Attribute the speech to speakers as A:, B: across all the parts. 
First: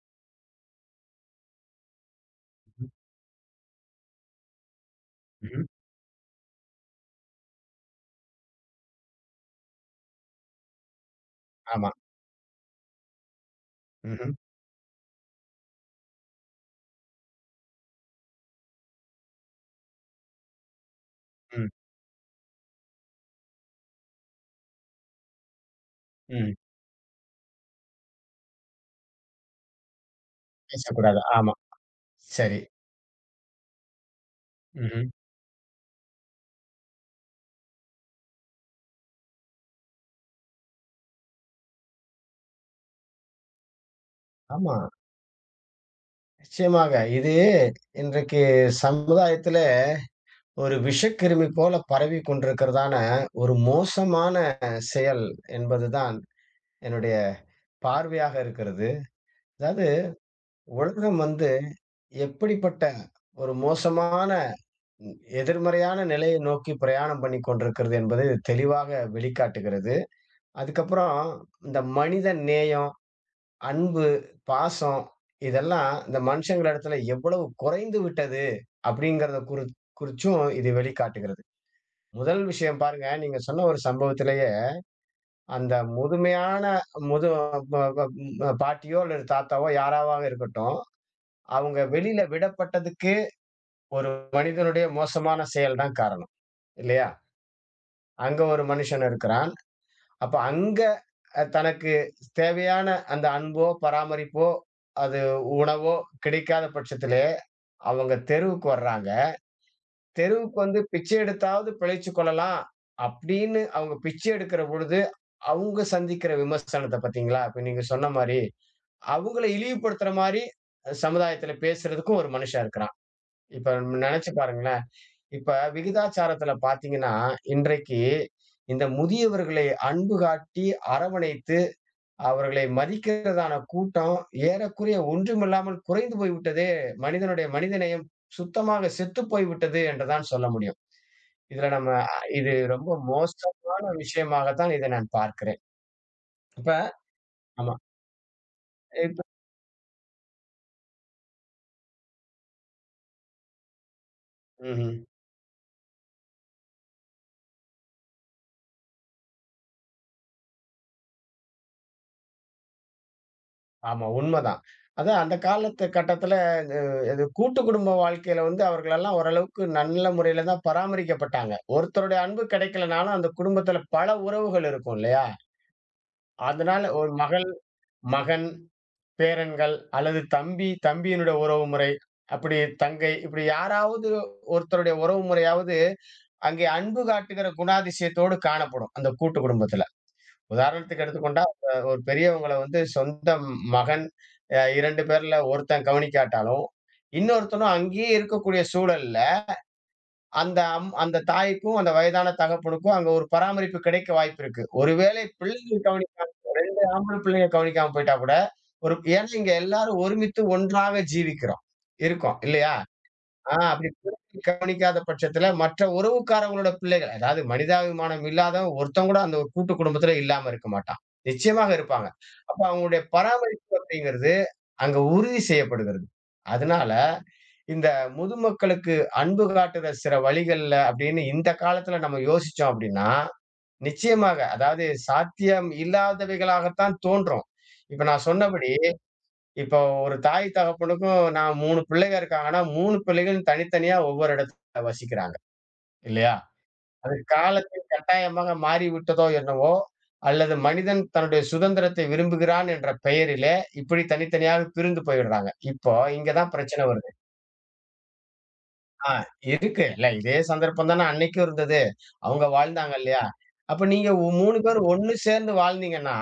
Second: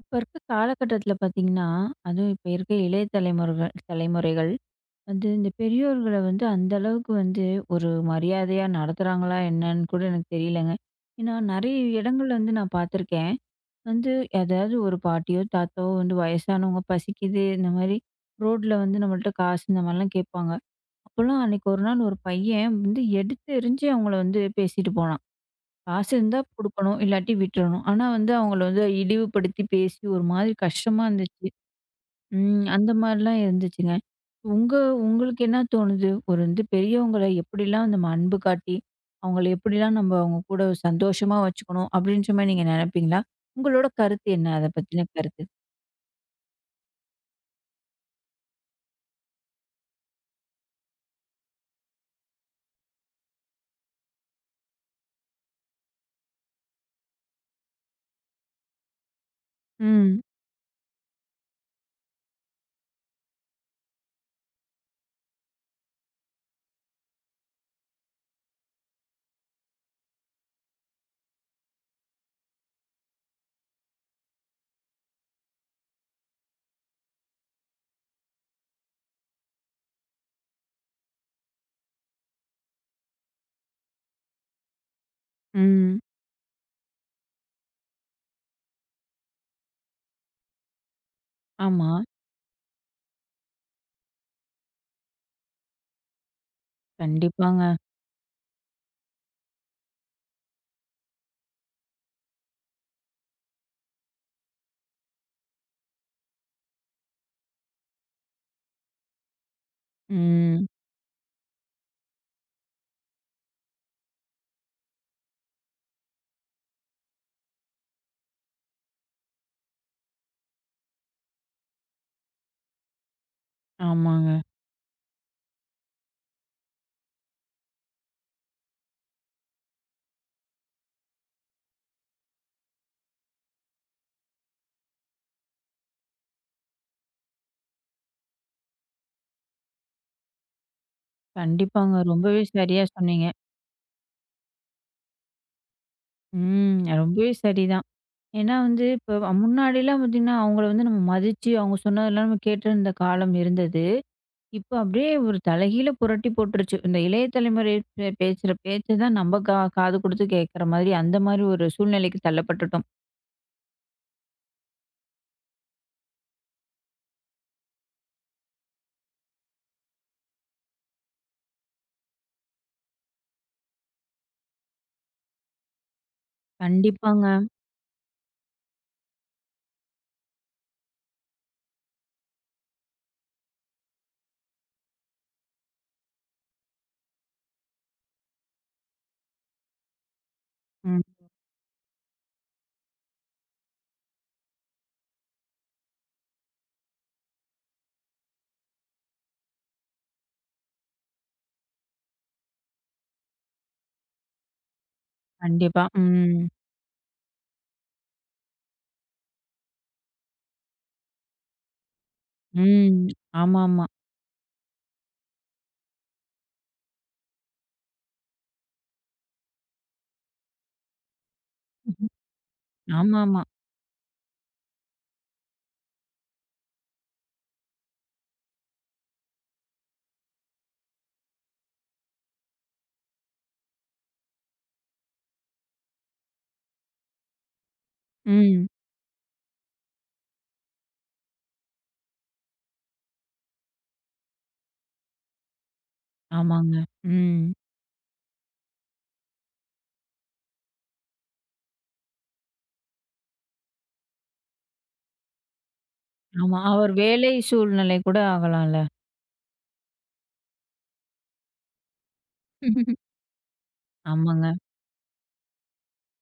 A: இப்ப இருக்க காலகட்டத்துல பார்த்தீங்கன்னா, அதுவும் இப்ப இருக்க இளைய தலைமுறைகள் தலைமுறைகள் வந்து இந்த
B: ம்ஹ்ம்.
A: பெரியோர்கள வந்து அந்த அளவுக்கு வந்து ஒரு மரியாதையா நடத்துறாங்களா என்னன்னு கூட எனக்கு தெரியலங்க. ஏன்னா, நெறைய
B: ஆமா.
A: இடங்கள்ல வந்து நான் பார்த்துருக்கேன். வந்து
B: ம்ஹ்ம்.
A: அதாவது ஒரு பாட்டியோ, தாத்தாவோ வந்து வயசானவங்க பசிக்குது இந்த மாரி ரோட்ல வந்து நம்மள்ட்ட காசு இந்த மாரிலாம் கேட்பாங்க. அப்போலாம்
B: ம்.
A: அன்னைக்கு ஒரு நாள் ஒரு பையன் வந்து எடுத்து எறிஞ்சு அவங்கள வந்து பேசிட்டு போனான். காசு இருந்தா
B: ம்.
A: குடுக்கணும். இல்லாட்டி விட்டுறணும். ஆனா வந்து அவங்கள வந்து இழிவுபடுத்தி பேசி ஒரு மாதிரி கஷ்டமா
B: பேசக்கூடாது.
A: இருந்துச்சு.
B: ஆமா. சரி.
A: ம். அந்த மாரிலாம் இருந்துச்சுங்க. உங்க
B: ம்ஹ்ம்.
A: உங்களுக்கு என்ன தோணுது? ஒரு வந்து பெரியவங்கள எப்படிலாம் நம்ம அன்பு காட்டி, அவங்கள எப்படிலாம் நம்ம அவங்க கூட சந்தோஷமா வச்சுக்கணும் அப்படின்ற மாரி நீங்க நெனைப்பீங்களா? உங்களோட கருத்து என்ன? அத
B: ஆமா.
A: பத்தின கருத்து?
B: நிச்சயமாக. இது இன்றைக்கு சமுதாயத்தில ஒரு விஷக்கிருமி போல பரவிக் கொண்டிருக்கிறதான ஒரு மோசமான செயல் என்பதுதான் என்னுடைய பார்வையாக இருக்கிறது. அதாவது
A: ம்.
B: உலகம் வந்து எப்படிப்பட்ட ஒரு மோசமான எதிர்மறையான நிலையை நோக்கி பிரயாணம் பண்ணிக் கொண்டிருக்கிறது என்பது தெளிவாக வெளிக்காட்டுகிறது. அதுக்கப்புறம் இந்த மனித நேயம், அன்பு, பாசம் இதெல்லாம் இந்த மனுஷங்களிடத்துல எவ்வளவு குறைந்து விட்டது அப்படிங்கிறத குறிச்சும் இது வெளிக்காட்டுகிறது. முதல் விஷயம் பாருங்க, நீங்க சொன்ன ஒரு சம்பவத்திலேயே அந்த
A: ம்.
B: முதுமையான முது ப ப ம் பாட்டியோ அல்லது தாத்தாவோ யாராவாக இருக்கட்டும், அவங்க
A: ஆமா.
B: வெளியில விடப்பட்டதுக்கே ஒரு மனிதனுடைய மோசமான செயல் தான் காரணம். இல்லையா?
A: கண்டிப்பாங்க.
B: அங்க ஒரு மனுஷன் இருக்கிறான். அப்ப அங்க தனக்கு தேவையான அந்த அன்போ, பராமரிப்போ, அது உணவோ கிடைக்காத பட்சத்திலே அவங்க தெருவுக்கு வர்றாங்க. தெருவுக்கு
A: ம்.
B: வந்து பிச்சை எடுத்தாவது பிழைச்சுக் கொள்ளலாம் அப்படின்னு அவங்க பிச்சை எடுக்கிற பொழுது, அவங்க சந்திக்கிற விமர்சனத்த பார்த்தீங்களா? இப்ப நீங்க சொன்ன மாரி, அவங்கள இழிவுபடுத்துற மாரி சமுதாயத்தில பேசுறதுக்கும் ஒரு மனுஷன் இருக்கிறான். இப்ப
A: ஆமாங்க.
B: நெனச்சு பாருங்களேன். இப்ப விகிதாச்சாரத்தில பார்த்தீங்கன்னா, இன்றைக்கு இந்த முதியவர்களை அன்பு காட்டி அரவணைத்து அவர்களை மதிக்கிறதான கூட்டம் ஏறக்குறைய ஒன்றுமில்லாமல் குறைந்து போய்விட்டதே! மனிதனுடைய மனிதநேயம் சுத்தமாக செத்து போய்விட்டது என்றுதான் சொல்ல முடியும். இதுல நம்ம
A: கண்டிப்பாங்க. ரொம்பவே
B: இது
A: சரியா
B: ரொம்ப
A: சொன்னீங்க.
B: மோசமான விஷயமாக தான் இதை நான் பார்க்கிறேன். இப்ப
A: ம். ரொம்பவே
B: ஆமா.
A: சரிதான். ஏன்னா வந்து,
B: இப்ப
A: இப்ப முன்னாடிலாம் பார்த்தீங்கன்னா, அவங்கள வந்து நம்ம மதிச்சு, அவங்க சொன்னதெல்லாம் நம்ம கேட்டிருந்த காலம் இருந்தது. இப்ப
B: ம்ஹ்ம்.
A: அப்படியே ஒரு தலைகீழ புரட்டி போட்டுருச்சு. இந்த இளைய தலைமுறை பேசுற பேச்ச தான் நம்ம காது குடுத்து கேட்கிற மாதிரி, அந்த மாதிரி ஒரு சூழ்நிலைக்கு தள்ளப்பட்டுட்டோம்.
B: ஆமா, உண்மதான். அதான் அந்த காலத்து கட்டத்துல இந்த இது கூட்டு குடும்ப வாழ்க்கையில வந்து அவர்களெல்லாம் ஓரளவுக்கு நல்ல முறையில தான் பராமரிக்கப்பட்டாங்க. ஒருத்தருடைய அன்பு கிடைக்கலனாலும் அந்த குடும்பத்துல பல உறவுகள் இருக்கும் இல்லையா? அதனால ஒரு
A: கண்டிப்பாங்க.
B: மகள், மகன், பேரன்கள் அல்லது தம்பி, தம்பியினுடைய உறவுமுறை, அப்படி தங்கை, இப்படி யாராவது ஒருத்தருடைய உறவுமுறையாவது அங்கே அன்பு காட்டுகிற குணாதிசயத்தோடு காணப்படும் அந்த கூட்டு குடும்பத்துல.
A: ம்.
B: உதாரணத்துக்கு எடுத்துக்கொண்டா ஒரு பெரியவங்கள வந்து சொந்த மகன் 2 பேர்ல ஒருத்தன் கவனிக்காட்டாலும், இன்னொருத்தனும் அங்கேயே இருக்கக்கூடிய சூழல்ல அந்த அந்த தாய்க்கும், அந்த வயதான தகப்பனுக்கும் அங்க ஒரு பராமரிப்பு கிடைக்க வாய்ப்பு இருக்கு. ஒருவேளை பிள்ளைகள்
A: கண்டிப்பா.
B: கவனிக்காம
A: ம்.
B: 2 ஆம்பள பிள்ளைங்க கவனிக்காம போயிட்டா கூட, ஒரு ஏன்னா இங்க எல்லாரும் ஒருமித்து ஒன்றாக ஜீவிக்கிறோம். இருக்கோம் இல்லையா?
A: ம்.
B: ஆ,
A: ஆமாமா. ஆமாமா.
B: அப்படி பிள்ளைகள் கவனிக்காத பட்சத்துல மற்ற உறவுக்காரவங்களோட பிள்ளைகள், அதாவது மனிதாபிமானம் இல்லாதவன் ஒருத்தன் கூட அந்த ஒரு கூட்டு குடும்பத்துல இல்லாம இருக்க மாட்டான். நிச்சயமாக இருப்பாங்க.
A: ம்.
B: அப்ப அவங்களுடைய
A: ஆமா ஆமா
B: பராமரிப்பு அப்படிங்கிறது அங்க உறுதி செய்யப்படுகிறது. அதனால இந்த முதுமக்களுக்கு அன்பு காட்டுற சில வழிகள்ல அப்படின்னு இந்த காலத்துல நம்ம யோசிச்சோம் அப்படின்னா, நிச்சயமாக அதாவது சாத்தியம் இல்லாதவைகளாகத்தான் தோன்றும். இப்ப நான்
A: ம்
B: சொன்னபடி, இப்போ ஒரு தாய் தகப்பனுக்கும் நான் 3 பிள்ளைக இருக்காங்கன்னா, 3 பிள்ளைகளும் தனித்தனியா ஒவ்வொரு இடத்துல வசிக்கிறாங்க. இல்லையா?
A: ஆமாங்க.
B: அது
A: ம்.
B: காலத்தின் கட்டாயமாக மாறிவிட்டதோ என்னவோ! அல்லது மனிதன் தன்னுடைய சுதந்திரத்தை விரும்புகிறான் என்ற பெயரிலே, இப்படி தனித்தனியாக பிரிந்து போயிடுறாங்க. இப்போ இங்க தான்
A: ஆமா.
B: பிரச்சனை
A: அவர்
B: வருது.
A: வேலை சூழ்நிலை கூட ஆகலாம்ல.
B: ஆ, இருக்கு. இல்ல இதே சந்தர்ப்பம் தானே அன்னைக்கும் இருந்தது. அவங்க வாழ்ந்தாங்க இல்லையா? அப்ப நீங்க
A: ஆமாங்க.
B: 3 பேரும் ஒண்ணு சேர்ந்து வாழ்ந்தீங்கன்னா,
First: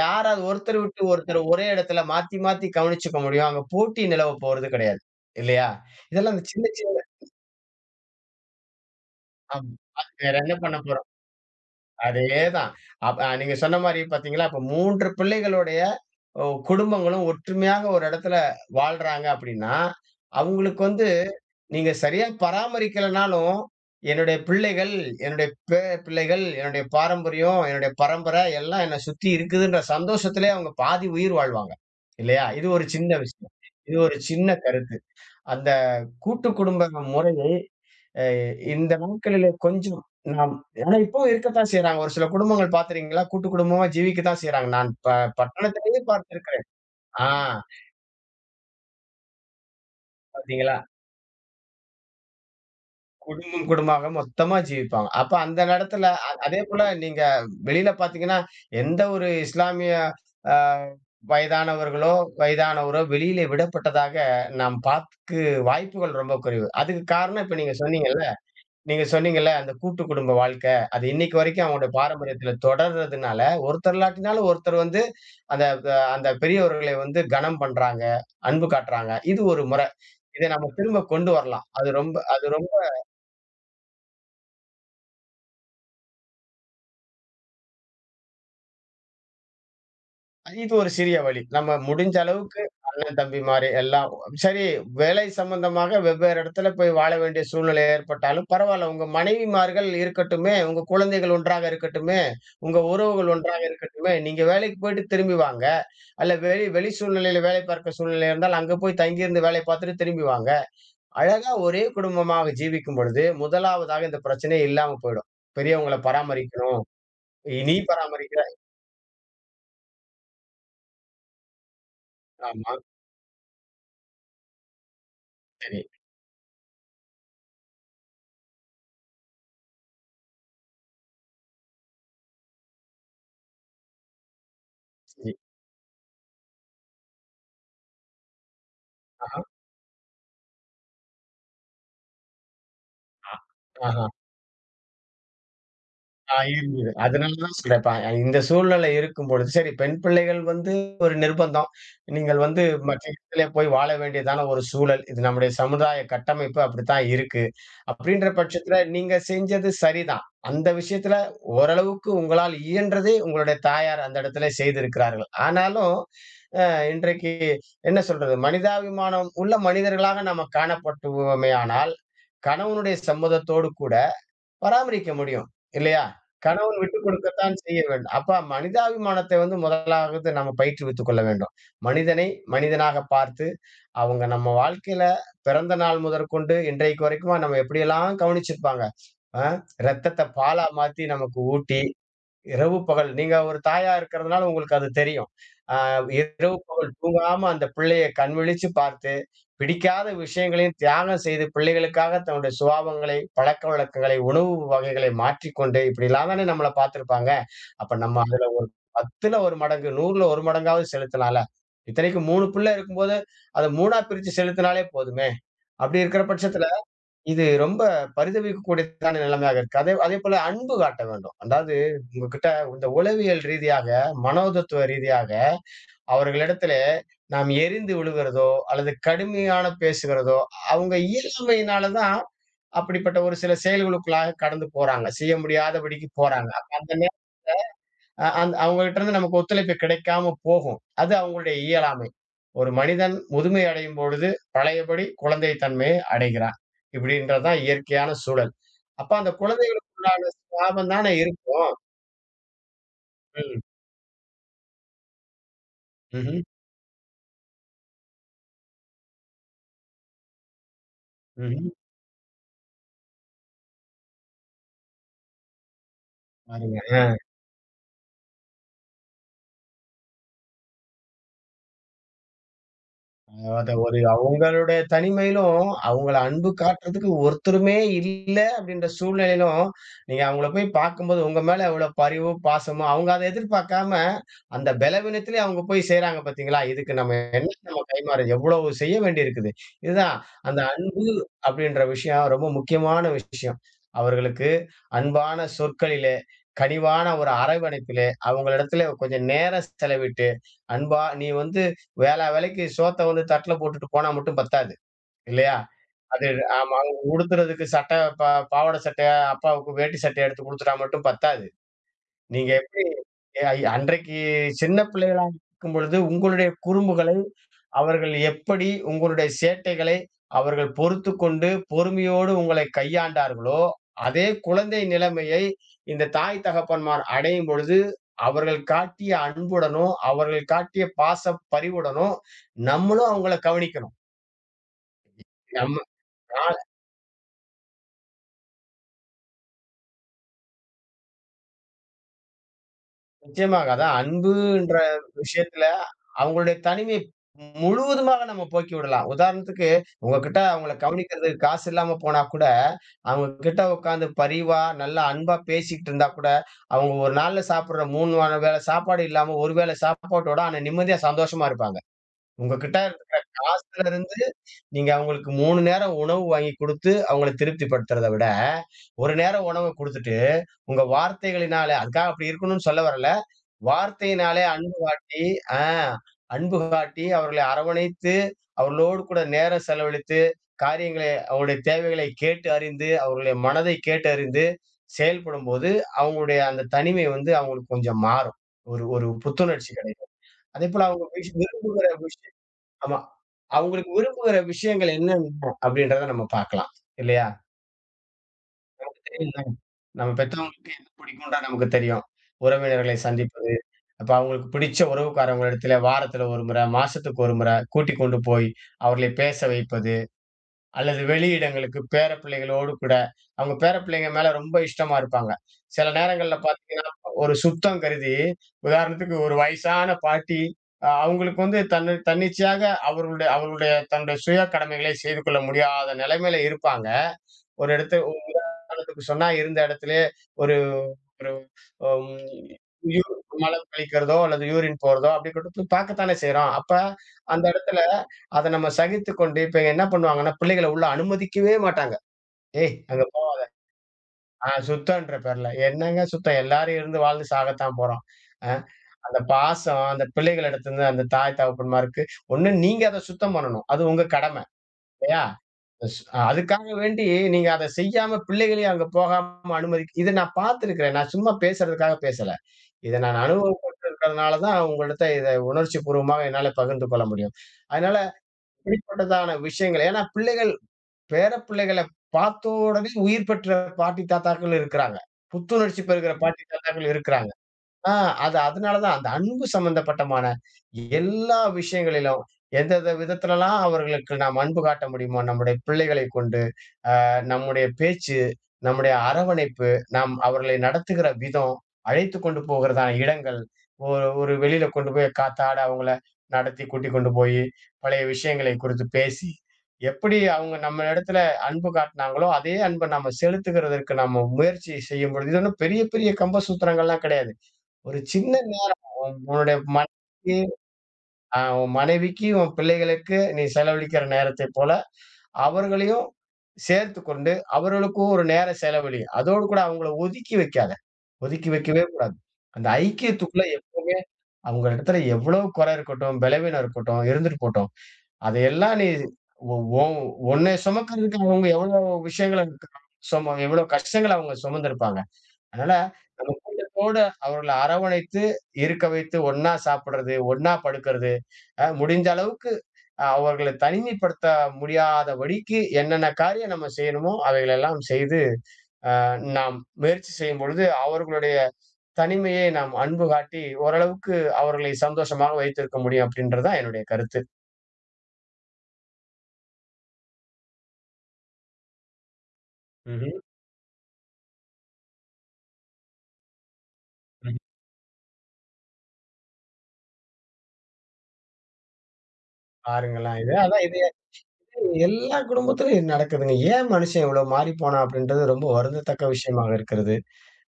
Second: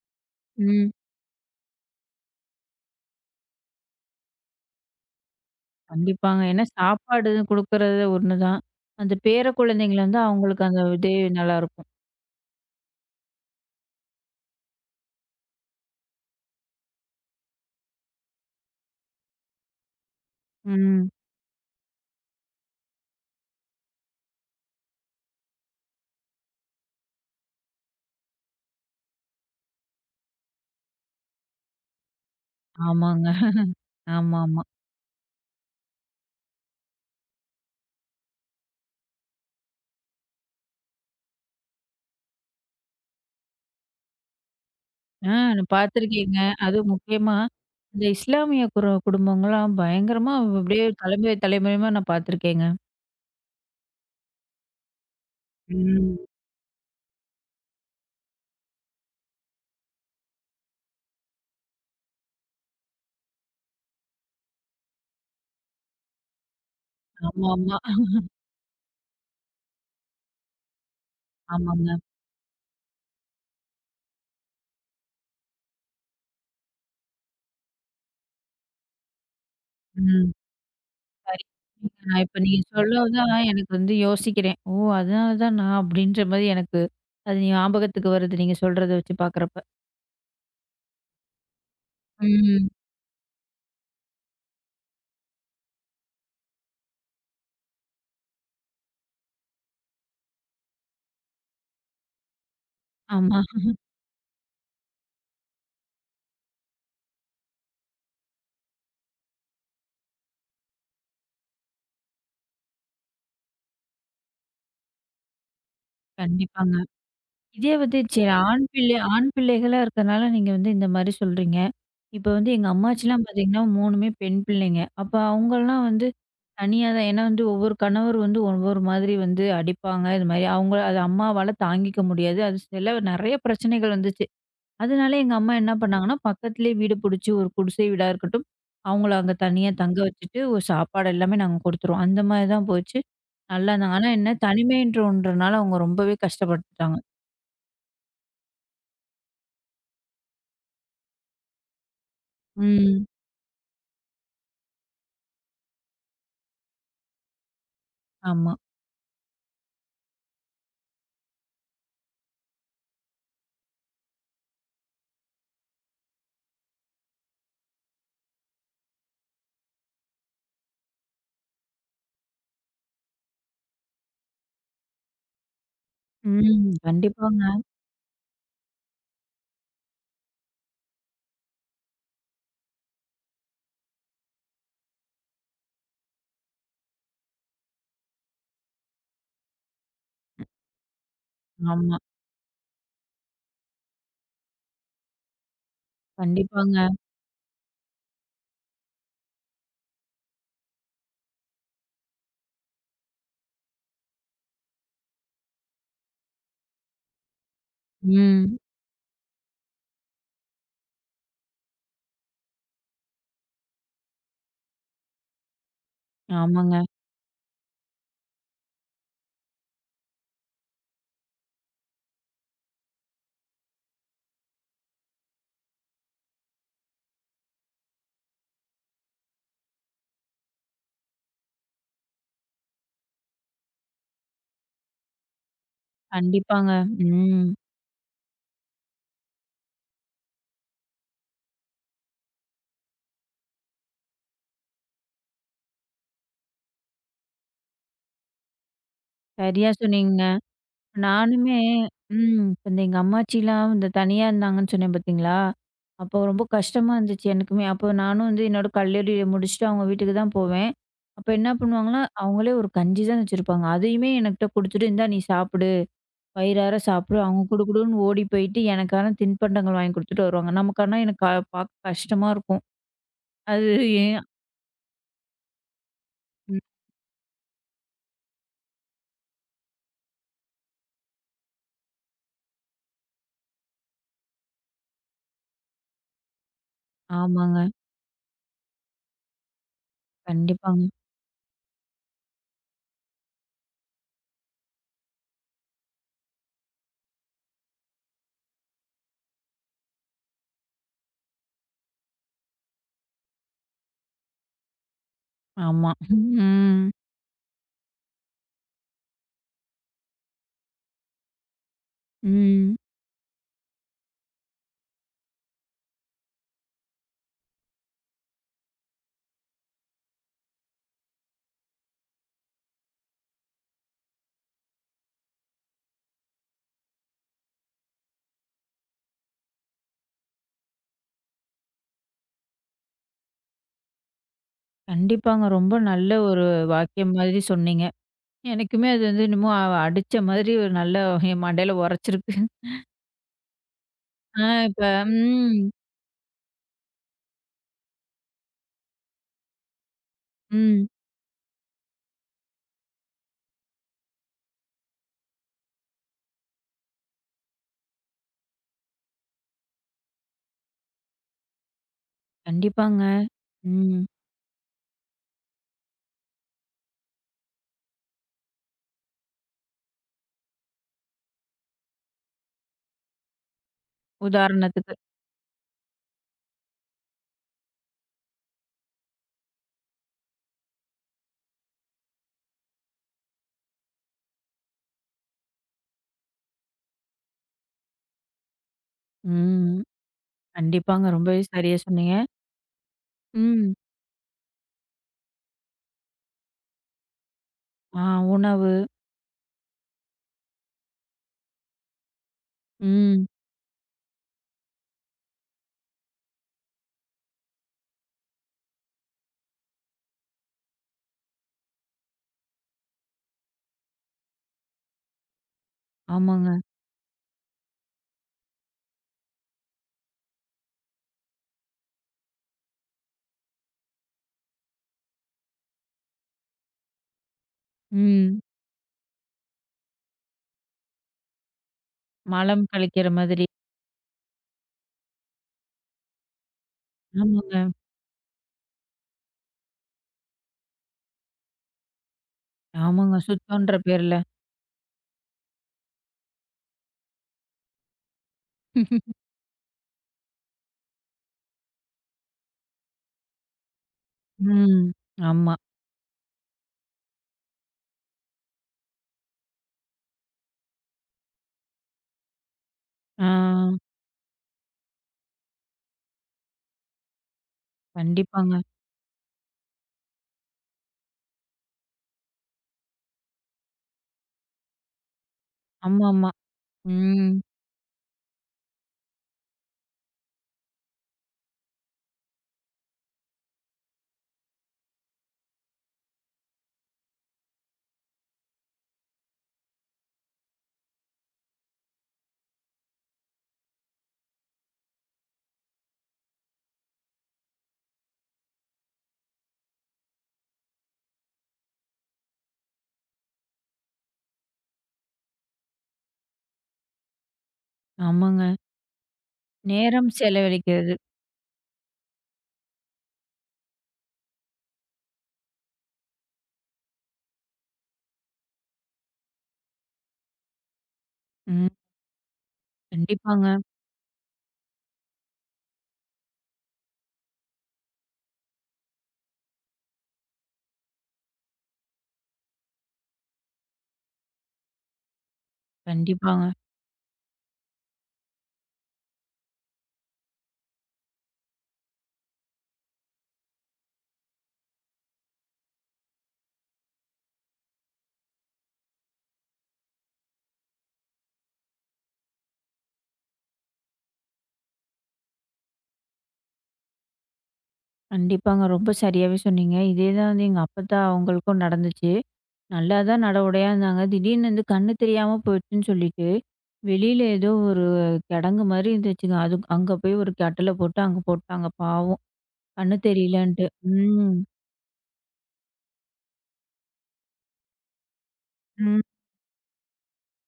B: யாராவது ஒருத்தர்
A: ம்.
B: விட்டு ஒருத்தர் ஒரே இடத்துல மாத்தி மாத்தி கவனிச்சுக்க முடியும். அங்க போட்டி நிலவப் போறது கிடையாது. இல்லையா? இதெல்லாம்
A: கண்டிப்பாங்க.
B: அந்த
A: ஏன்னா
B: சின்ன சின்ன
A: சாப்பாடு குடுக்குறது ஒண்ணு தான். அந்த பேர
B: ஆமா.
A: குழந்தைங்கள
B: அது
A: வந்து
B: வேற என்ன
A: அவங்களுக்கு
B: பண்ண
A: அந்த
B: போறோம்?
A: இதே நல்லாயிருக்கும்.
B: அதேதான். அப்ப நீங்க சொன்ன மாரி பார்த்தீங்களா, அப்ப 3 பிள்ளைகளுடைய ஒ குடும்பங்களும் ஒற்றுமையாக ஒரு இடத்துல வாழ்றாங்க அப்படின்னா, அவங்களுக்கு வந்து
A: ம்.
B: நீங்க சரியா பராமரிக்கலனாலும், என்னுடைய பிள்ளைகள், என்னுடைய பேர பிள்ளைகள், என்னுடைய பாரம்பரியம், என்னுடைய பரம்பரை எல்லாம் என்ன சுத்தி இருக்குதுன்ற சந்தோஷத்திலே அவங்க பாதி உயிர் வாழ்வாங்க. இல்லையா? இது ஒரு சின்ன
A: ஆமாங்க.
B: விஷயம். இது ஒரு சின்ன
A: ஆமாமா.
B: கருத்து. அந்த கூட்டு குடும்ப முறையை அ இந்த நாட்களிலே கொஞ்சம் நாம் ஆனா இப்பவும் இருக்கத்தான் செய்றாங்க. ஒரு சில குடும்பங்கள் பார்த்திருக்கீங்களா? கூட்டு குடும்பமா ஜீவிக்கத்தான் செய்றாங்க. நான்
A: ஆ நான்
B: பட்டணத்திலேயே
A: பார்த்துருக்கேங்க.
B: பார்த்திருக்கிறேன்.
A: அதுவும்
B: ஆ,
A: முக்கியமா இந்த இஸ்லாமிய குடும்பங்கள்லாம் பயங்கரமா
B: பார்த்தீங்களா?
A: அப்படியே தலைமுறை தலைமுறையுமா நான் பார்த்துருக்கேங்க.
B: குடும்பம் குடும்பமாக மொத்தமா ஜீவிப்பாங்க. அப்ப அந்த இடத்துல
A: ம்.
B: அதேபோல நீங்க வெளியில பார்த்தீங்கன்னா, எந்த ஒரு இஸ்லாமிய அ வயதானவர்களோ, வயதானவரோ வெளியிலே விடப்பட்டதாக நாம் பார்க்கு வாய்ப்புகள் ரொம்ப குறைவு. அதுக்கு காரணம் இப்ப நீங்க
A: ஆமாமா.
B: சொன்னீங்கள்ல, நீங்க சொன்னீங்கல்ல, அந்த கூட்டு குடும்ப வாழ்க்கை, அது இன்னைக்கு வரைக்கும் அவங்களுடைய
A: ஆமாங்க.
B: பாரம்பரியத்துல தொடர்றதுனால, ஒருத்தர் இல்லாட்டினாலும் ஒருத்தர் வந்து, அந்த த அந்த பெரியவர்களை வந்து கனம் பண்றாங்க, அன்பு காட்டுறாங்க. இது ஒரு முறை.
A: ம்.
B: இதை நம்ம திரும்ப கொண்டு
A: சரி.
B: வரலாம். அது ரொம்ப
A: நான் இப்ப
B: அது
A: நீங்க சொல்லவு தான் எனக்கு வந்து யோசிக்கிறேன். ஓ! அதனால தான் நான் அப்படின்ற மாரி எனக்கு அது ஞாபகத்துக்கு வருது நீங்க சொல்றத வச்சு பார்க்குறப்ப.
B: இது ஒரு சிறிய வழி. நம்ம முடிஞ்ச அளவுக்கு
A: ம்.
B: அண்ணன் தம்பி மாரி எல்லாம் சரி வேலை சம்பந்தமாக வெவ்வேறு இடத்துல போய் வாழ வேண்டிய சூழ்நிலை ஏற்பட்டாலும் பரவால்ல. உங்க மனைவிமார்கள் இருக்கட்டுமே, உங்க குழந்தைகள் ஒன்றாக இருக்கட்டுமே, உங்க உறவுகள்
A: ஆமா.
B: ஒன்றாக இருக்கட்டுமே, நீங்க வேலைக்கு போயிட்டு திரும்பி வாங்க. அல்ல வெளி வெளி சூழ்நிலையில வேலை பார்க்க சூழ்நிலை இருந்தால் அங்க போய் தங்கியிருந்து வேலை பார்த்துட்டு திரும்பி வாங்க. அழகா ஒரே குடும்பமாக ஜீவிக்கும் பொழுது, முதலாவதாக இந்த பிரச்சனை இல்லாம போயிடும். பெரியவங்கள
A: கண்டிப்பாங்க.
B: பராமரிக்கணும்.
A: இதே
B: நீ
A: வந்து சரி
B: பராமரிக்கிற
A: ஆண் பிள்ளைகளா இருக்கனால நீங்க வந்து இந்த மாரி சொல்றீங்க. இப்ப வந்து எங்க
B: ஆமா.
A: அம்மாச்சிலாம் பார்த்தீங்கன்னா, 3மே பெண் பிள்ளைங்க. அப்ப
B: சரி.
A: அவங்கலாம் வந்து தனியா தான் ஏன்னா வந்து ஒவ்வொரு கணவர் வந்து ஒவ்வொரு மாதிரி வந்து அடிப்பாங்க. இது மாரி அவங்க அது அம்மாவால தாங்கிக்க முடியாது. அது சில நெறைய பிரச்சனைகள் வந்துச்சு. அதனால
B: சரி.
A: எங்க அம்மா என்ன பண்ணாங்கன்னா, பக்கத்திலேயே வீடு புடிச்சு ஒரு குடிசை வீடா இருக்கட்டும், அவங்கள அங்க
B: ஆஹா.
A: தனியா தங்க வச்சுட்டு ஒரு சாப்பாடு எல்லாமே நாங்க குடுத்துருவோம். அந்த மாரி தான் போச்சு. நல்லா இருந்தாங்க.
B: ஆஹா.
A: ஆனா என்ன தனிமைன்றன்றனால அவங்க ரொம்பவே
B: ஆ, இருந்தது.
A: கஷ்டப்பட்டுட்டாங்க.
B: அதனால தான் சொல்றேன். இப்ப இந்த சூழ்நிலை இருக்கும் பொழுது, சரி, பெண் பிள்ளைகள் வந்து ஒரு நிர்பந்தம். நீங்கள் வந்து மற்ற
A: ம்.
B: இடத்திலே போய் வாழ வேண்டியதான ஒரு சூழல். இது நம்முடைய சமுதாய கட்டமைப்பு அப்படித்தான் இருக்கு. அப்படின்ற
A: ஆமா.
B: பட்சத்தில நீங்க செஞ்சது சரிதான். அந்த விஷயத்தில ஓரளவுக்கு உங்களால் இயன்றதை உங்களுடைய தாயார் அந்த இடத்திலே செய்திருக்கிறார்கள். ஆனாலும் இன்றைக்கு என்ன சொல்றது? மனிதாபிமானம் உள்ள மனிதர்களாக நம்ம காணப்பட்டுவோமேயானால், கணவனுடைய சம்மதத்தோடு கூட பராமரிக்க முடியும். இல்லையா?
A: ம். ம்.
B: கணவன் விட்டுக்
A: கண்டிப்பாங்க.
B: கொடுக்கத்தான் செய்ய வேண்டும். அப்ப மனிதாபிமானத்தை வந்து முதலாவது நம்ம பயிற்றுவித்துக் கொள்ள வேண்டும். மனிதனை மனிதனாக பார்த்து, அவங்க நம்ம வாழ்க்கையில பிறந்த நாள் முதற்கொண்டு இன்றைக்கு வரைக்குமா நம்ம எப்படியெல்லாம் கவனிச்சிருப்பாங்க. அ ரத்தத்த பாலா மாத்தி நமக்கு ஊட்டி
A: ஆமா.
B: இரவு, பகல். நீங்க ஒரு தாயா இருக்கிறதுனால உங்களுக்கு அது தெரியும். அ இரவு, பகல்
A: கண்டிப்பாங்க.
B: தூங்காம அந்த பிள்ளைய கண் விழிச்சு பார்த்து, பிடிக்காத விஷயங்களையும் தியாகம் செய்து, பிள்ளைகளுக்காக தன்னுடைய சுபாவங்களை, பழக்கவழக்கங்களை, உணவு வகைகளை மாற்றிக்கொண்டு, இப்படிலாம் தானே நம்மள பார்த்திருப்பாங்க. அப்ப நம்ம அதுல
A: ம்.
B: 10ல 1 மடங்கு, 100ல 1 மடங்காவது செலுத்தினால, இத்தனைக்கும் 3 பிள்ளை இருக்கும்போது, அத 3ஆ பிரிச்சு செலுத்தினாலே போதுமே! அப்படி இருக்கிற பட்சத்தில
A: ஆமாங்க.
B: இது ரொம்ப பரிதவிக்கக்கூடியதான நிலைமையாக இருக்கு. அதே அதேபோல அன்பு காட்ட வேண்டும். அதாவது உங்ககிட்ட இந்த உளவியல் ரீதியாக, மனோதத்துவ ரீதியாக அவர்களிடத்திலே நாம் எரிந்து விழுகிறதோ, அல்லது கடுமையான பேசுகிறதோ, அவங்க இயலாமையினால தான் அப்படிப்பட்ட ஒரு சில செயல்களுக்குள்ளாக கடந்து போறாங்க. செய்ய முடியாதபடிக்கு போறாங்க.
A: கண்டிப்பாங்க.
B: அப்ப அந்த நே
A: ம்.
B: அ அந் அவங்ககிட்ட இருந்து நமக்கு ஒத்துழைப்பு கிடைக்காம போகும். அது அவங்களுடைய இயலாமை. ஒரு மனிதன் முதுமை அடையும் பொழுது பழையபடி குழந்தை தன்மையை அடைகிறான். இப்படின்றதுதான் இயற்கையான சூழல். அப்ப அந்த
A: சரியா
B: குழந்தைகளுக்கு
A: சொன்னீங்க.
B: உண்டான சுவாபம் தானே
A: நானுமே
B: இருக்கும்.
A: ம். இப்ப இந்த எங்க
B: ம்.
A: அம்மாச்சிலாம் இந்த தனியா இருந்தாங்கன்னு சொன்னேன் பார்த்தீங்களா? அப்போ
B: ம்ஹ்ம்.
A: ரொம்ப கஷ்டமா இருந்துச்சு எனக்குமே. அப்போ நானும் வந்து என்னோட கல்லூரிய முடிச்சுட்டு அவங்க வீட்டுக்கு தான் போவேன். அப்ப என்ன
B: ம்ஹ்ம்.
A: பண்ணுவாங்கன்னா, அவங்களே ஒரு கஞ்சி தான் வச்சிருப்பாங்க. அதையுமே எனக்கிட்ட குடுத்துட்டு, "இந்தா நீ சாப்பிடு. வயிறார
B: பாருங்க.
A: சாப்பிடு." அவங்க குடு குடுன்னு ஓடி போயிட்டு எனக்கான தின்பண்டங்கள் வாங்கி குடுத்துட்டு வருவாங்க. நமக்கு ஆனா எனக்கு பார்க்க கஷ்டமா இருக்கும்.
B: ஆ,
A: அது
B: அத ஒரு
A: ஏன்
B: அவங்களுடைய தனிமையிலும், அவங்கள அன்பு
A: ம்.
B: காட்டுறதுக்கு ஒருத்தருமே இல்ல அப்படின்ற சூழ்நிலையிலும், நீங்க அவங்கள போய் பார்க்கும்போது உங்க மேல எவ்வளோ பரிவு, பாசமும் அவங்க அத எதிர்பார்க்காம, அந்த பலவீனத்திலே அவங்க போய் செய்றாங்க பார்த்தீங்களா? இதுக்கு நம்ம என்ன
A: ஆமாங்க.
B: நம்ம கைமாறு எவ்வளவு செய்ய வேண்டியிருக்குது. இதுதான் அந்த
A: கண்டிப்பாங்க.
B: அப்படின்ற விஷயம் ரொம்ப முக்கியமான விஷயம். அவர்களுக்கு அன்பான சொற்களிலே, கனிவான ஒரு அரவணைப்பிலே, அவங்களிடத்தில கொஞ்சம் நேரம் செலவிட்டு, "அன்பா நீ வந்து வேளா வேளைக்கு சோத்த வந்து தட்ல போட்டுட்டு போனா மட்டும் பத்தாது." இல்லையா?
A: ஆமா.
B: அது ஆமா.
A: ம்.
B: அவங்க உடுத்துறதுக்கு சட்டை ப பாவாடை சட்டை, அப்பாவுக்கு வேட்டி சட்டை எடுத்து குடுத்துட்டா மட்டும் பத்தாது. நீங்க
A: ம்.
B: எப்படி அன்றைக்கு சின்ன பிள்ளைகளா இருக்கும்பொழுது, உங்களுடைய குறும்புகளை அவர்கள், எப்படி உங்களுடைய சேட்டைகளை அவர்கள் பொறுத்துக்கொண்டு பொறுமையோடு உங்களை கையாண்டார்களோ, அதே குழந்தை நிலைமையை இந்த தாய் தகப்பன்மார் அடையும் பொழுது, அவர்கள் காட்டிய அன்புடனும், அவர்கள் காட்டிய பரிவுடனும் நம்மளும் அவங்கள கவனிக்கணும்.
A: கண்டிப்பாங்க. ரொம்ப
B: நம்ம
A: நல்ல ஒரு வாக்கியம் மாதிரி சொன்னீங்க. எனக்குமே அது வந்து என்னமோ அடிச்ச மாதிரி ஒரு நல்ல என் மண்டையில உரைச்சிருக்கு.
B: நிச்சயமாக. அதான்
A: ஆ
B: அன்புன்ற
A: இப்ப ம்.
B: விஷயத்துல அவங்களுடைய தனிமை முழுவதுமாக நம்ம போக்கி விடலாம். உதாரணத்துக்கு உங்ககிட்ட அவங்கள
A: ம்.
B: கவனிக்கிறதுக்கு காசு இல்லாம போனா கூட, அவங்க கிட்ட உட்கார்ந்து பரிவா, நல்லா அன்பா பேசிக்கிட்டு இருந்தா கூட, அவங்க ஒரு நாள்ல சாப்பிடுற 3 வேள சாப்பாடு இல்லாம ஒரு வேள சாப்பாட்டோட ஆனா நிம்மதியா சந்தோஷமா இருப்பாங்க. உங்ககிட்ட
A: கண்டிப்பாங்க.
B: காசுல
A: ம்.
B: இருந்து நீங்க அவங்களுக்கு 3 நேரம் உணவு வாங்கி குடுத்து அவங்கள திருப்திப்படுத்துறத விட, ஒரு நேரம் உணவ குடுத்துட்டு, உங்க வார்த்தைகளினால அதுக்காக அப்படி இருக்கணும்னு சொல்ல வரல. வார்த்தையினாலே அன்பு
A: உதாரணத்துக்கு.
B: காட்டி, ஆ, அன்பு காட்டி, அவர்களை அரவணைத்து, அவர்களோடு கூட நேரம் செலவழித்து, காரியங்களை அவங்களுடைய தேவைகளை கேட்டு அறிந்து, அவர்களுடைய மனதை கேட்டறிந்து செயல்படும்போது, அவங்களுடைய அந்த தனிமை வந்து அவங்களுக்கு கொஞ்சம் மாறும். ஒரு ஒரு புத்துணர்ச்சி
A: ம்.
B: கிடைக்கும். அதேபோல அவங்க
A: கண்டிப்பாங்க. ரொம்பவே சரியா
B: விரும்புகிற
A: சொன்னீங்க.
B: விஷயம் ஆமா.
A: ம்.
B: அவங்களுக்கு விரும்புகிற விஷயங்கள் என்னென்ன அப்படின்றத நம்ம பார்க்கலாம். இல்லையா?
A: ஆ உணவு.
B: தெரியும்ல, நம்ம பெற்றவங்களுக்கு எது பிடிக்கும்ன்றா நமக்கு தெரியும். உறவினர்களை
A: ம்.
B: சந்திப்பது. அப்ப அவங்களுக்கு பிடிச்ச உறவுக்காரவங்களிடத்தில வாரத்தில 1 முறை, மாசத்துக்கு 1 முறை கூட்டிக் கொண்டு போய் அவர்களை பேச வைப்பது. அல்லது வெளியிடங்களுக்கு பேர பிள்ளைகளோடு கூட அவங்க பேர பிள்ளைங்க மேல ரொம்ப இஷ்டமா இருப்பாங்க. சில நேரங்கள்ல
A: ஆமாங்க.
B: பார்த்தீங்கன்னா, ஒரு சுத்தம் கருதி உதாரணத்துக்கு ஒரு வயசான பாட்டி அவங்களுக்கு வந்து தன்னிச்சையாக அவர்களுடைய அவர்களுடைய தன்னுடைய சுய கடமைகளை செய்து கொள்ள முடியாத நிலைமையில இருப்பாங்க. ஒரு இடத்துல
A: ம்.
B: உதாரணத்துக்கு சொன்னா இருந்த இடத்துலயே ஒரு ஒரு அம்
A: மலம்
B: யூ
A: கழிக்கிற மாதிரி.
B: மலம் கழிக்கிறதோ அல்லது யூரின் போறதோ அப்படி கொண்டு போய் பார்க்கத்தானே செய்றோம். அப்ப அந்த
A: ஆமாங்க.
B: இடத்துல அத நம்ம சகித்துக்கொண்டு இப்ப என்ன பண்ணுவாங்கன்னா, பிள்ளைகள உள்ள அனுமதிக்கவே மாட்டாங்க. "ஏய், அங்க போ."
A: ஆமாங்க. சுத்தம்ன்ற பேர்ல.
B: ஆ, சுத்தம்ன்ற பேர்ல. என்னங்க சுத்தம்? எல்லாரும் இருந்து வாழ்ந்து சாகத்தான் போறோம். அ அந்த பாசம் அந்த பிள்ளைகள் இடத்துல இருந்து அந்த தாய் தகப்பன்மாருக்கு, ஒண்ணு நீங்க அத சுத்தம் பண்ணணும். அது உங்க கடம.
A: ம்.
B: இல்லையா?
A: ஆமா.
B: அஸ் அதுக்காக வேண்டி நீங்க அத செய்யாம பிள்ளைகளையும் அங்க போகாம இத நான் பார்த்துருக்கிறேன். நான் சும்மா பேசுறதுக்காக பேசல. இத நான்
A: ஆ,
B: அனுபவப்பட்டு இருக்கிறதுனால தான் உங்கள்ட்ட இத உணர்ச்சிபூர்வமா என்னால பகிர்ந்து கொள்ள முடியும். அதனால
A: கண்டிப்பாங்க.
B: இப்படிப்பட்டதான விஷயங்கள் ஏன்னா பிள்ளைகள், பேரப்பிள்ளைகள பார்த்தோடவே உயிர் பெற்ற பாட்டி, தாத்தாக்கள் இருக்கிறாங்க. புத்துணர்ச்சி பெறுகிற
A: ஆமாமா.
B: பாட்டி, தாத்தாக்கள் இருக்கிறாங்க.
A: ம்.
B: ஆ, அது அதனாலதான் அந்த அன்பு சம்பந்தப்பட்டமான எல்லா விஷயங்களிலும் எந்தெந்த விதத்துலலாம் அவர்களுக்கு நாம் அன்பு காட்ட முடியுமோ நம்முடைய பிள்ளைகளை கொண்டு, நம்முடைய பேச்சு, நம்முடைய அரவணைப்பு, நாம் அவர்களை நடத்துகிற விதம், அழைத்து கொண்டு போகிறதான இடங்கள், ஒரு ஒரு வெளியில கொண்டு போய் காத்தாட அவங்கள நடத்தி கூட்டிக் கொண்டு போயி, பழைய விஷயங்களை குறித்து பேசி, எப்படி அவங்க நம்ம இடத்துல அன்பு காட்டுனாங்களோ, அதே அன்ப நம்ம செலுத்துகிறதற்கு நம்ம முயற்சி செய்யும் பொழுது, இது ஒண்ணும் பெரிய பெரிய கம்பசூத்திரங்கள்லாம் கிடையாது. ஒரு சின்ன
A: ஆமாங்க.
B: உன் உன்னுடைய
A: நேரம்
B: மனைவிக்கு
A: செலவழிக்கிறது.
B: உன் மனைவிக்கு, உன் பிள்ளைகளுக்கு நீ செலவழிக்கிற நேரத்தை போல, அவர்களையும் சேர்த்துக்கொண்டு, அவர்களுக்கும் ஒரு நேரம் செலவழி. அதோடு கூட அவங்கள ஒதுக்கி வைக்காத. ஒதுக்கி
A: ம்.
B: வைக்கவே கூடாது. அந்த ஐக்கியத்துக்குள்ள
A: கண்டிப்பாங்க,
B: எப்பவுமே அவங்க இடத்துல எவ்வளவு குறை இருக்கட்டும், பலவீனம் இருக்கட்டும், இருந்துட்டு போட்டும். அதையெல்லாம் நீ உ உன் உன்னை சுமக்கிறதுக்கு அவங்க எவ்வளோ விஷயங்கள எவ்வளோ கஷ்டங்கள அவங்க சுமந்திருப்பாங்க. அதனால நம்ம
A: கண்டிப்பாங்க,
B: கூட்டத்தோட அவர்களை அரவணைத்து இருக்க வைத்து ஒண்ணா சாப்பிடுறது, ஒண்ணா படுக்கிறது. அ முடிஞ்ச அளவுக்கு அவர்களை தனிமைப்படுத்த முடியாதபடிக்கு என்னென்ன காரியம் நம்ம செய்யணுமோ அவைகளெல்லாம் செய்து, அ நாம் முயற்சி செய்யும் பொழுது அவர்களுடைய தனிமையை நாம் அன்பு காட்டி ஓரளவுக்கு அவர்களை சந்தோஷமாக வைத்திருக்க முடியும் அப்படின்றது தான் என்னுடைய கருத்து.
A: கண்டிப்பாங்க. ரொம்ப சரியாவே சொன்னீங்க. இதே தான் வந்து எங்க அப்பத்தா அவங்களுக்கும் நடந்துச்சு. நல்லா
B: ம்ஹ்ம்.
A: தான் உடையா இருந்தாங்க. திடீர்னு வந்து கண்ணு தெரியாம போயிடுச்சுன்னு சொல்லிட்டு, வெளியில
B: ம்.
A: ஏதோ ஒரு கிடங்கு மாரி இருந்துச்சுங்க. அது அங்க போய் ஒரு கட்டில போட்டு அங்க போட்டாங்க பாவம். கண்ணு
B: பாருங்களேன் இது. அதான்
A: தெரியலன்ட்டு.
B: இது
A: ம்.
B: எல்லா குடும்பத்திலும் இது நடக்குதுங்க. ஏன் மனுஷன் இவ்வளவு மாறிப்போனான் அப்படின்றது ரொம்ப
A: ம்.
B: வருந்தத்தக்க விஷயமாக இருக்கிறது.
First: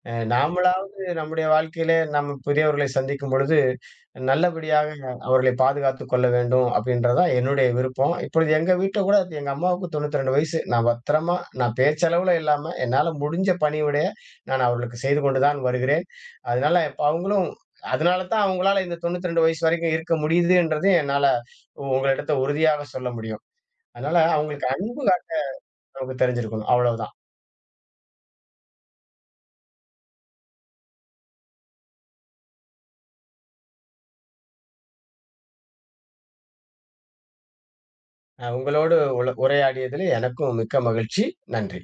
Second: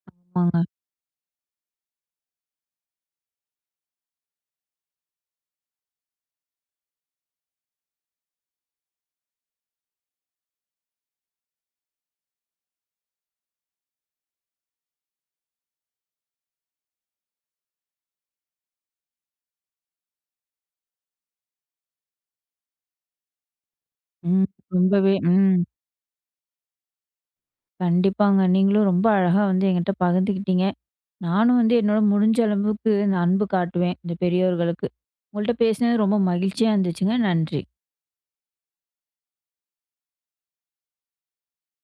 A: ஆமாங்க.
B: நாமளாவது நம்முடைய வாழ்க்கையிலே நாம் புதியவர்களை சந்திக்கும் பொழுது, நல்லபடியாக அவர்களை பாதுகாத்துக் கொள்ள வேண்டும் அப்படின்றது தான் என்னுடைய விருப்பம். இப்பொழுது எங்க வீட்ல கூட எங்க அம்மாவுக்கு 92 வயசு. நான் பத்திரமா நான் பேச்சளவுல இல்லாம, என்னால முடிஞ்ச பணிவிடைய நான் அவர்களுக்கு செய்து கொண்டு தான் வருகிறேன். அதனால இப்ப அவங்களும் அதனால தான் அவங்களால இந்த 92 வயசு வரைக்கும் இருக்க முடியுதுன்றது என்னால உங்களிடத்த உறுதியாக சொல்ல முடியும். அதனால
A: ம்.
B: அவங்களுக்கு அன்பு
A: ரொம்பவே
B: காட்ட
A: ம்.
B: நமக்கு தெரிஞ்சிருக்கணும். அவ்வளவுதான்.
A: கண்டிப்பாங்க. நீங்களும் ரொம்ப அழகா வந்து என்கிட்ட பகிர்ந்துக்கிட்டீங்க. நானும் வந்து என்னால முடிஞ்ச அளவுக்கு இந்த அன்பு காட்டுவேன், இந்த பெரியோர்களுக்கு. உங்கள்ட்ட பேசினது ரொம்ப மகிழ்ச்சியா இருந்துச்சுங்க. நன்றி.
B: உங்களோடு உள உரையாடியதிலே எனக்கும் மிக்க மகிழ்ச்சி. நன்றி.